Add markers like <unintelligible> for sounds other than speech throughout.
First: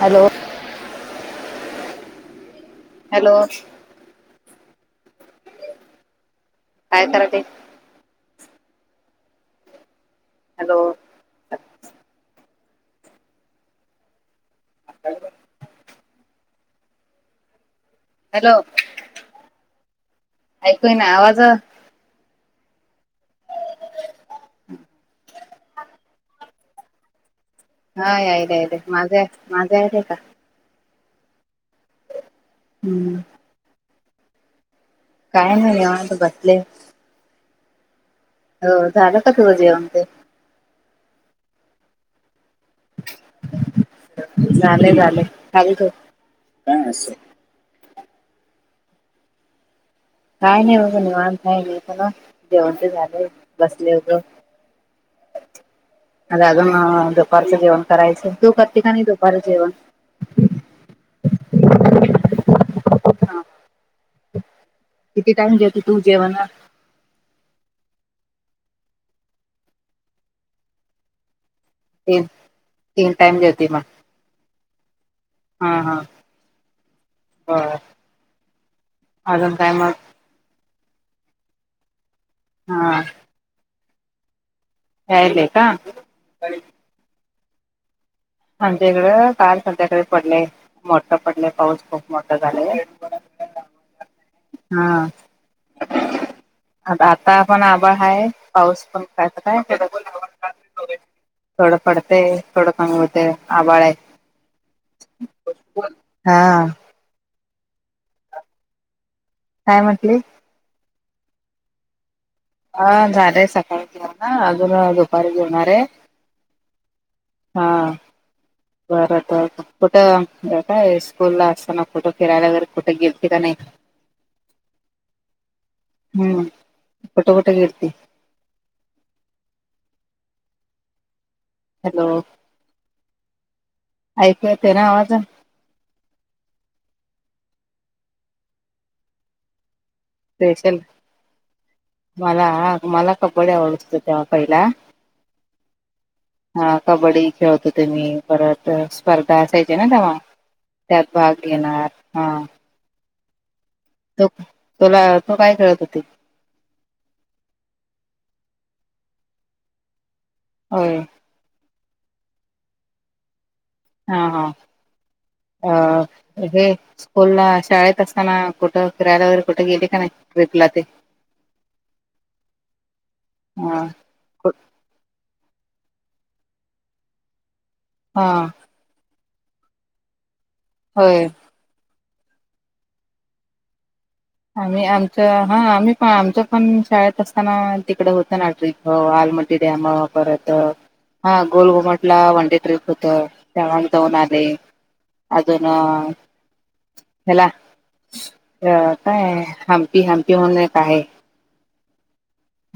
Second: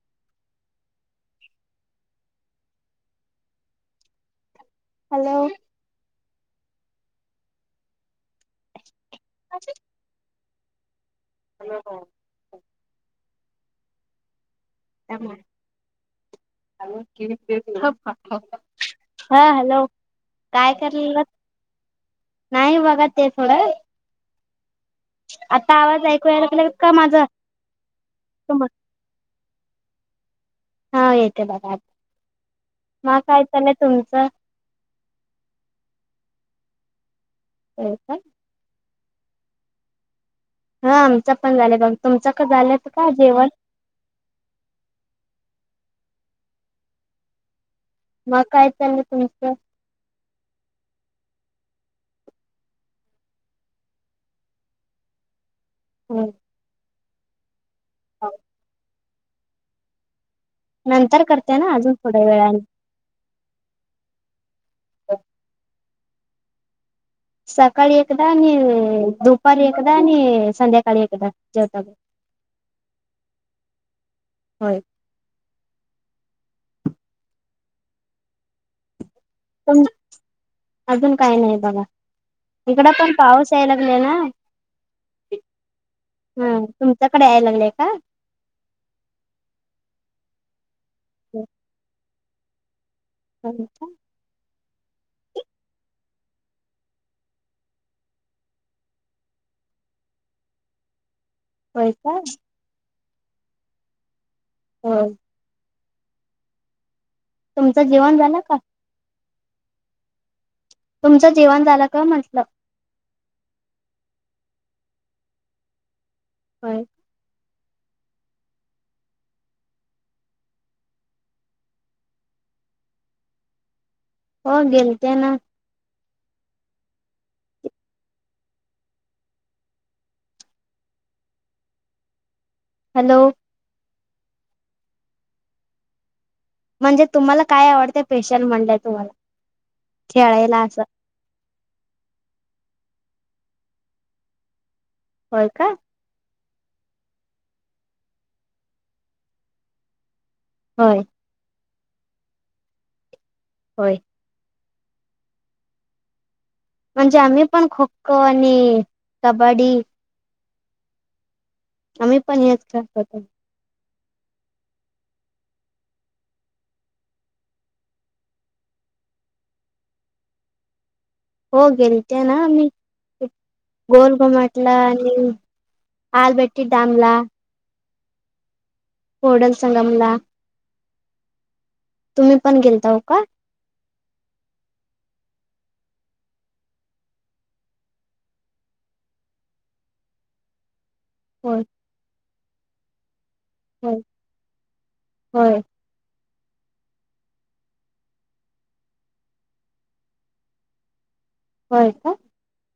Hello. Hello. Hello. काय करायली? <unintelligible> Hello. Hello. Hello <unintelligible> हा hello, काय ऐकू ना करायलेलात? आवाज नाही मगा ते थोडं आता आवाज ऐकू यायला का नाही का माझं? हा यायले यायले माझे माझे यायले का? हा येते बघा. हम्म मग काय चालंय तुमचं? काय नाही निवांत बसले. हो का? हो झालं का तुझं जेवण ते? हा आमचं पण झालंय बघ, तुमचं का झालंत का जेवण? झाले झाले. <unintelligible> मग काय चालू तुमचं? काय नाही बघ निवांत आहे मी पण जेवण ते झाले बसले उग. हम्म. झालं मग दुपारचं जेवण करायचं, तू करती का नाही दुपारी जेवण? नंतर करते ना अजून थोड्या वेळानी. हा किती टाइम जेवते तू जेवणं? सकाळी एकदा आणि दुपारी एकदा आणि संध्याकाळी एकदा जेवतात. तेच तीन टाईम जेवती मग. होय. हा हा बर, अजून काय मग? अजून काही नाही बघा, इकडं हा पण पाऊस याय लागले ना. यायलय का? हम्म तुमच्याकडे याय लागलंय का? आमच्या इकडं काल संध्याकाळी पडलेय मोठं पडलंय पाऊस खूप मोठं झालयं. होय का? हा. आता आता पण आभाळ हाय पाऊस पण <unintelligible> <inaudible> थोड का पडतंय थोडं कमी होतंय, आभाळ हाय. हम्म. हा. तुमचं जेवण झालं का? काय म्हटली? तुमचं जेवण झालं का म्हंटलं? हा झालय सकाळचं आता, अजून अं दुपारी जेवणार आहे काय? हा. बरं तर कुठं, काय स्कूल ला असताना कुठं फिरायला वगैरे कुठ गेलती का नाय? हो गेलते ना. हम्म कुट कुट गेलती? हॅलो! हॅलो! ऐकू येते ना आवाज? म्हणजे तुम्हाला काय आवडतं स्पेशल म्हणलंय तुम्हाला? खेळायला स्पेशल असं मला, हा मला पकोडे आवडत होते तेव्हा पहिला होय का? हा कबड्डी खेळत होते मी. परत स्पर्धा असायच्या ना तेव्हा. होय त्यात भाग घेणार. हा. होय. तो, तुला, तु काय खेळत होती? म्हणजे आम्ही पण खो खो आणि कबड्डी होय. आम्ही पण हेच खेळत होते. हा हा अ हे स्कूल ला, शाळेत असताना कुठं फिरायला वगैरे कुठ गेली का नाय ट्रिपला ते? हो गेलते ना मी. ते हा गोल कु- <unintelligible> आणि आलबट्टी डॅम ला. हा. <unintelligible> ला. होय. तुम्ही पण गेलताओ का? आम्ही, आमच हा आम्ही पण, आमचं पण शाळेत असताना तिकड होतं ना ट्रिप. हो आलमटी डॅम परत, हा होय गोलघुमटला वन डे ट्रीप होत. तेव्हा मी होय जाऊन आले. होय अजून याला अ काय? हम्पी हम्पी म्हणून एक आहे. होय का?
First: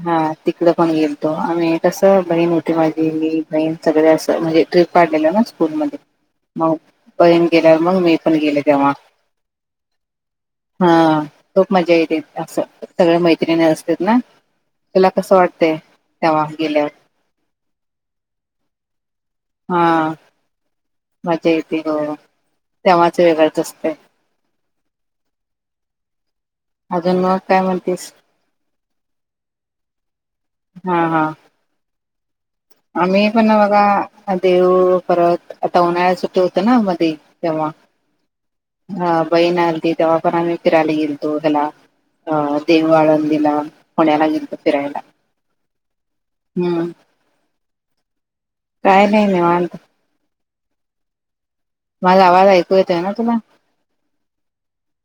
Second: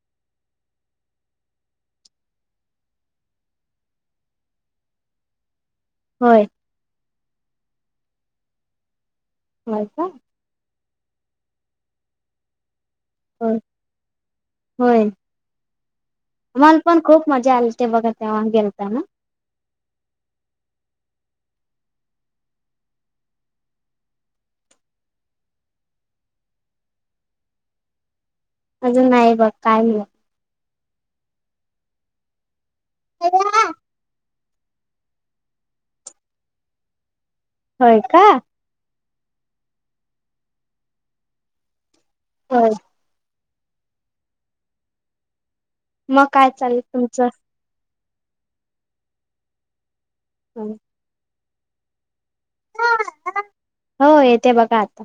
हा तिकड पण गेलतो. आणि कसं बहीण मोठी माझी, मी बहीण सगळे असं म्हणजे ट्रिप काढलेलं ना स्कूलमधे. होय. मग बहीण गेल्यावर मग मी पण गेल तेव्हा. होय काय? हा, खूप मजा येते! असं, सगळ्या होय मैत्रिणी असतात ना? होय, तुला कसं वाटतंय तेव्हा मला गेल्यावर पण खूप मजा आली. ते बघा तेव्हा गेलता ना. हा. मज्या येते ग, तेव्हाच वेगळच असतय! अजून मग काय म्हणतीस? अजून नाही बघ काय मुलं हा हा. आम्ही पण बघा देऊ परत आता उन्हाळ्या च सुट्टी होत ना मध्ये. तेव्हा होय का हा बहीण आलती तेव्हा पण आम्ही फिरायला गेलतो हेला. अं होय देहू आळंदीला. पुण्याला गेलतो फिरायला. मग काय चाललय हम्म तुमचं? काय नाही निवांत. आणि माझा आवाज ऐकू येतय ना तुला? हो येते बघा आता.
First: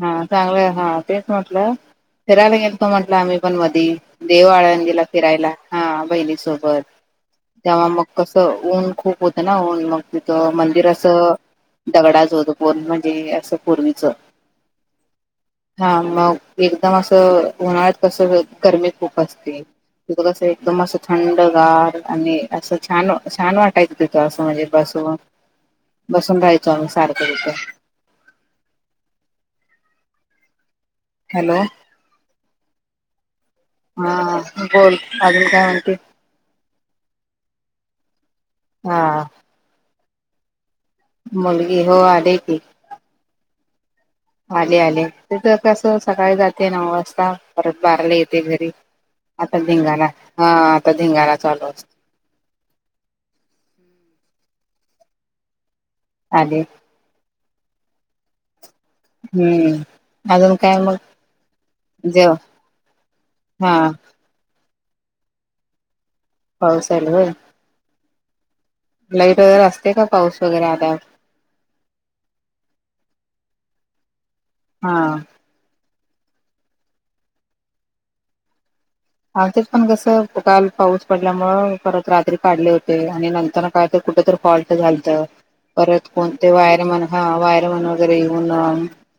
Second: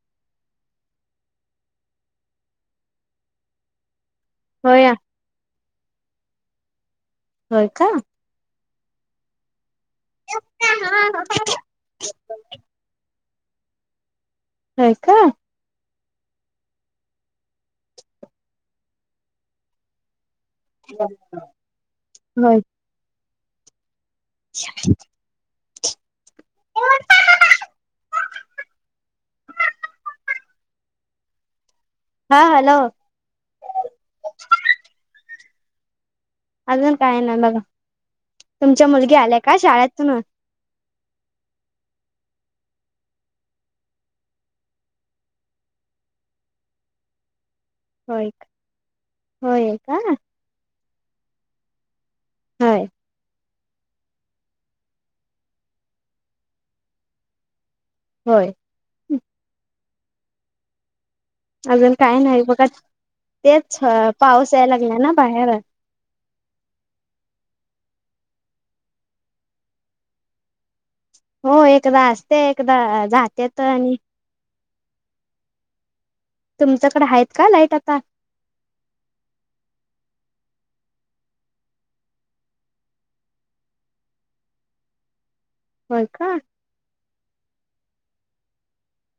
हा चांगलं हा तेच म्हटलं फिरायला गेल तो म्हंटल आम्ही पण मधी. देहू होय आळंदीला फिरायला. हा बहिणीसोबत. होय का तेव्हा मग कसं ऊन खूप होतं ना? ऊन मग तिथं मंदिर असं दगडाच होत पूर्ण म्हणजे असं पूर्वीचं होय काय? हा मग एकदम असं उन्हाळ्यात कस गरमी खूप असते. तिथं कसं एकदम असं थंडगार आणि होय असं छान छान वाटायच असं म्हणजे बसून. बसून राहायचो आम्ही सारखं तिथं. हॅलो. हा हॅलो. हा बोल अजून काय म्हणती? अजून काय नाही बघा. तुमच्या मुलगी हा आल्या काय शाळेतून. मुलगी हो आले की. आले आले ते तर कसं सकाळी जाते नऊ वाजता. परत बाराला होय येते घरी. आता होय का धिंगाणा. हा आता धिंगाणा चालू असतो. होय? आले होय? हम्म. अजून काय मग? अजून काय जेव नाही बघा. हा तेच पाऊस यायला लागला ना बाहेर. पाऊस यालय होय? लाईट असते काय पाऊस वगैरे आल्यावर. हो एकदा असते एकदा जातेेत आणि हा. तुमचकड आहेत का लाईट आता? आमचेत पण कसं काल पाऊस पडल्यामुळ परत रात्री काढले होते आणि नंतर काय तर कुठ तरी फॉल्ट झालतं. होय परत का कोणते वायरमन हा वायरमन वगैरे येऊन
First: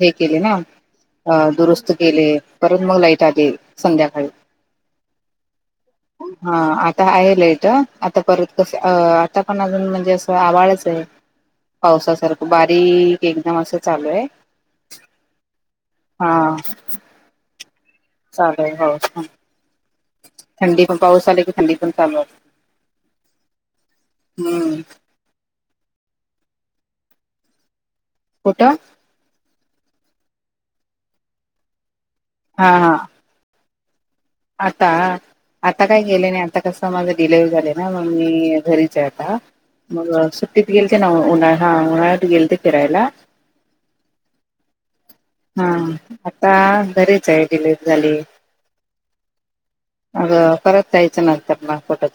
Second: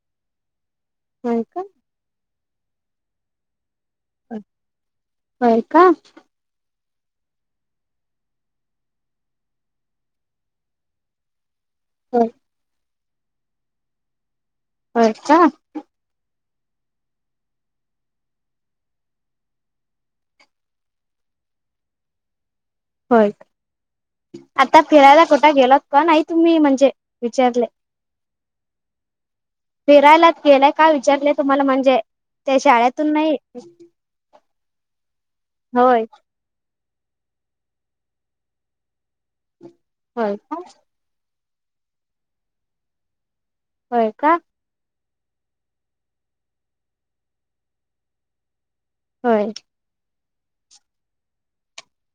हे केले ना? अ होय का दुरुस्त केले परत मग लाईट आली संध्याकाळी. होय का? हा आता आहे लयट आता परत कस अ आता पण अजून म्हणजे असं आवाळच आहे. <inaudible> पावसासारखं बारीक एकदम असं चालू आहे. होय का? हा. चालेल हो.. थंडी पण पाऊस आले की थंडी पण चालू होत्या. होय आता हम्म. फिरायला कुठे गेलत का नाही तुम्ही म्हणजे विचारले? कुठ? फिरायला गेलाय का विचारलंय तुम्हाला म्हणजे ते हा हा शाळेतून नाही. आता आता काय होय गेले नाही. आता कस माझ डिलिवरी झालयं, ना मग मी घरीच आहे आता, मग होय का सुट्टीत गेलेत <inaudible> उन्हाळ्यात गेलेते फिरायला. होय काय? हा आता बरीच आहे डिलीट झाली. हो. अग परत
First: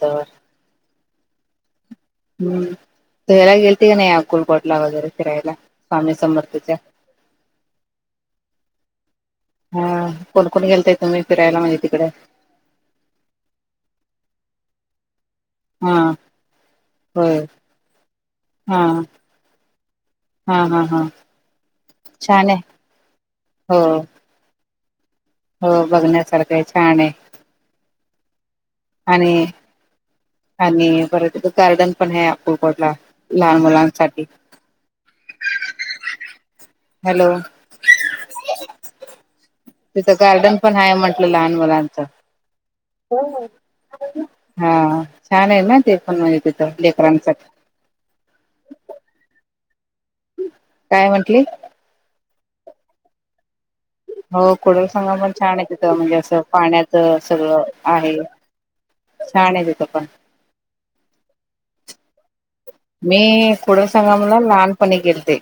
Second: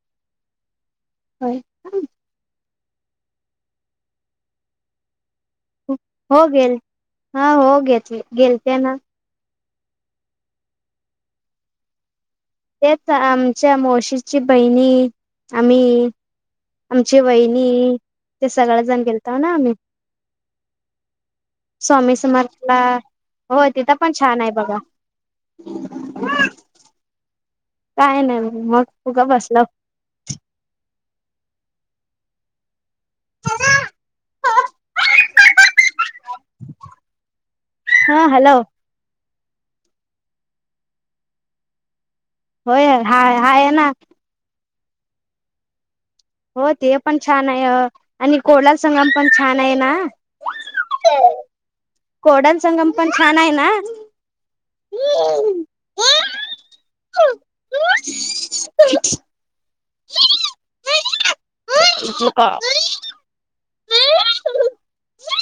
<inaudible> हो का? हम्म.. तू ह्याला गेलती का नाही अक्कलकोटला वगैरे फिरायला? स्वामी हो गेल समर्थच्या हा हो घेत गेलते ना. हा कोण कोणी गेलताय तुम्ही फिरायला म्हणजे तिकडे? तेच आमच्या मावशीची बहिणी, हा आम्ही आमची होय वहिनी ते हा सगळं जण गेलताव ना आम्ही. हा हा हा स्वामी छान आहे समर्थला हो तिथं पण छान आहे बघा. हो बघण्यासारखं हाय छान आहे. काय नाही मग. उग आणि बसलो आणि परत गार्डन पण हाय अक्कलकोट ला. लहान मुलांसाठी. हॅलो! हा हॅलो. तिथं गार्डन पण आहे म्हटलं, लहान मुलांचं. होय? हाय हाय आहे ना. हा छान आहे ना, ते पण मग. हो ते पण छान आहे आणि कुडल संगम पण छान आहे ना? काय म्हंटली? कोडल संगम पण छान आहे ना. हो कुडल संगम पण छान आहे तिथं म्हणजे असं पाण्यात सगळं आहे. छान आहे तिथ पण. <inaudible> ह. मी कुडल संगमला लहानपणी गेलते.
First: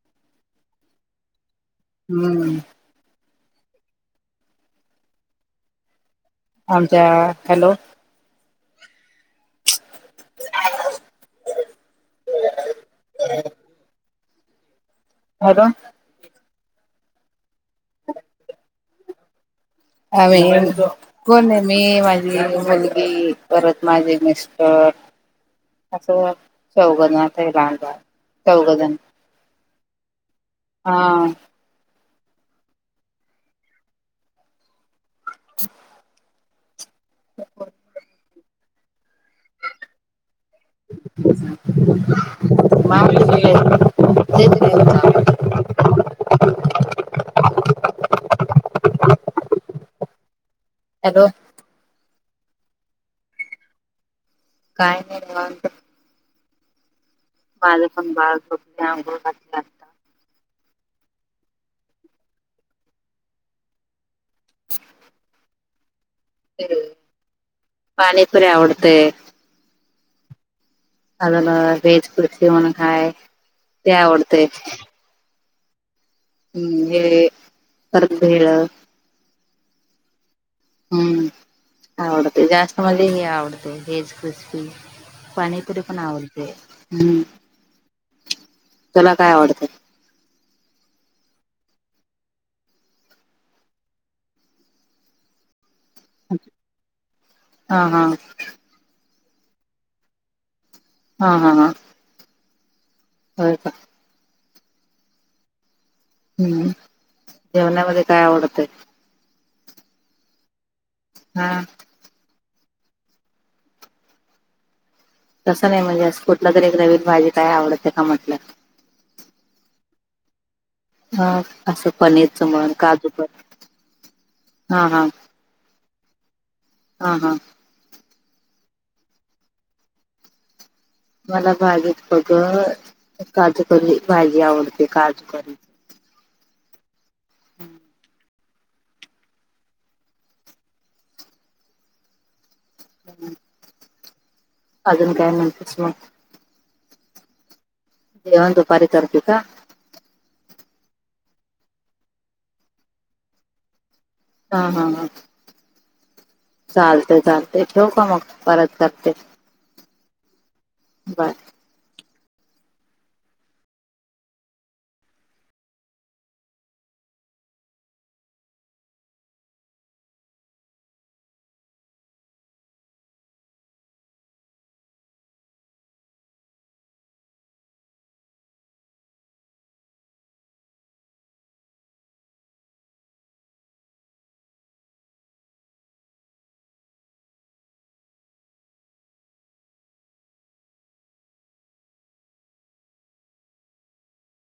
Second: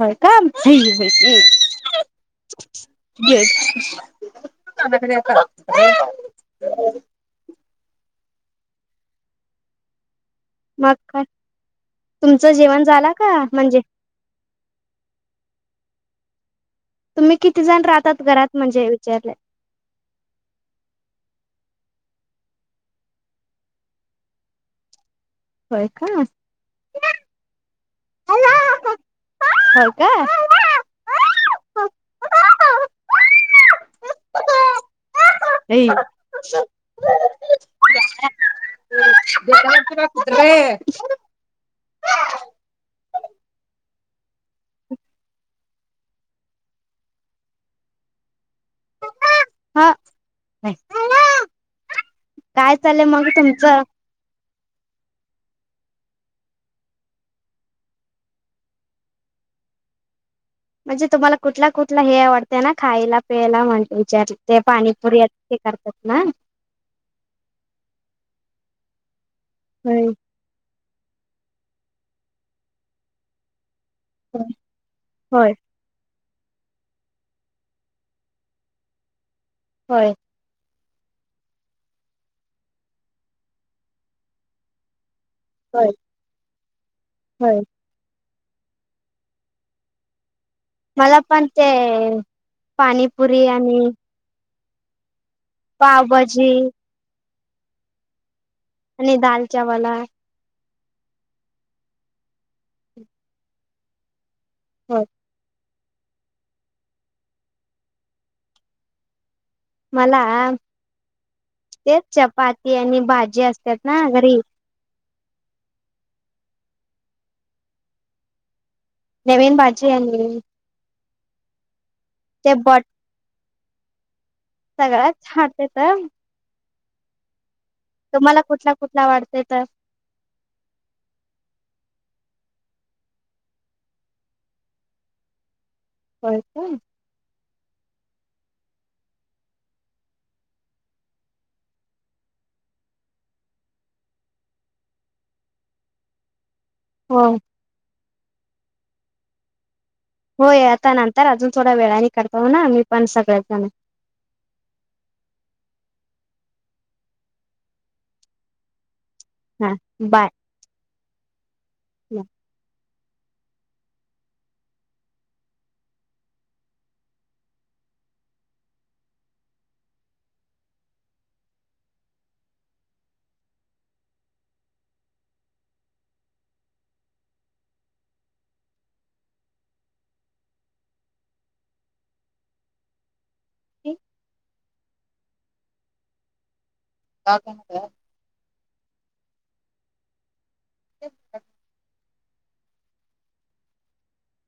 होय का? हम्म.. <inaudible> आमच्या हॅलो मग काय? तुमचं जेवण झालं का? म्हणजे अजून? तुम्ही किती जण राहतात घरात म्हणजे विचारले? आम्ही.. कोण नाही मी, माझी मुलगी परत माझे मिस्टर. होय का असं चौघजण आता हे लहान लहान बाळ.. होय काय. हा. <unintelligible> नही <unintelligible> <unintelligible> <unintelligible> हा, नाही हॅलो काय चाल्लेय मग तुमचं. काय नही निवांत. माझं पण बाळ झोपल्या, अंघोळ घातल्या. म्हणजे तुम्हाला कुठला कुठला हे आवडतं ना खायला पियला म्हणल विचारु, ते पाणीपुरी. ते करतात ना. पाणीपुरी आवडतेय. हम्म अजून अ व्हेज कुर्ची म्हणून हाय ते आवडतंय एक. होय हम्म हे <unintelligible> कानातली भेळ होय. हम्म आवडते जास्त मले, हे आवडते हेज क्रिस्पी. पाणीपुरी पण आवडते. हम्म व्हयं. तुला काय आवडते? मला पण ते पाणीपुरी आणि - पावभाजी हा हा. आणि दाल चावल आय हा हा हा. होय का व्हयं हम्म, जेवणामध्ये काय आवडतंय. मला-आम हा. तेच चपाती आणि भाजी असतात ना घरी. तसं नाही म्हणजे अस कुठलं तरी एक नवीन भाजी काय आवडते का म्हटलं. नवीन भाजी आणि ह असं पनीरचं ते मन काजूपण. सगळ्यात छानं तेत हा हां. तुम्हाला कुठला कुठला वाडते तर- मला भाजीत फक काजूकरी भाजी आवडते काजूकरी. होय का हम्म दमान अजून काय म्हणतेस मग. हो. जेवण दुपारी करती का? होय आता नंतर अजून थोडा वेळाने करतो ना मी पण सगळेजण. हा हा हा चालतंय चालतंय ठेऊ का मग परत करते. हां बाय. बाय. <inaudible> का पण ग? <unintelligible>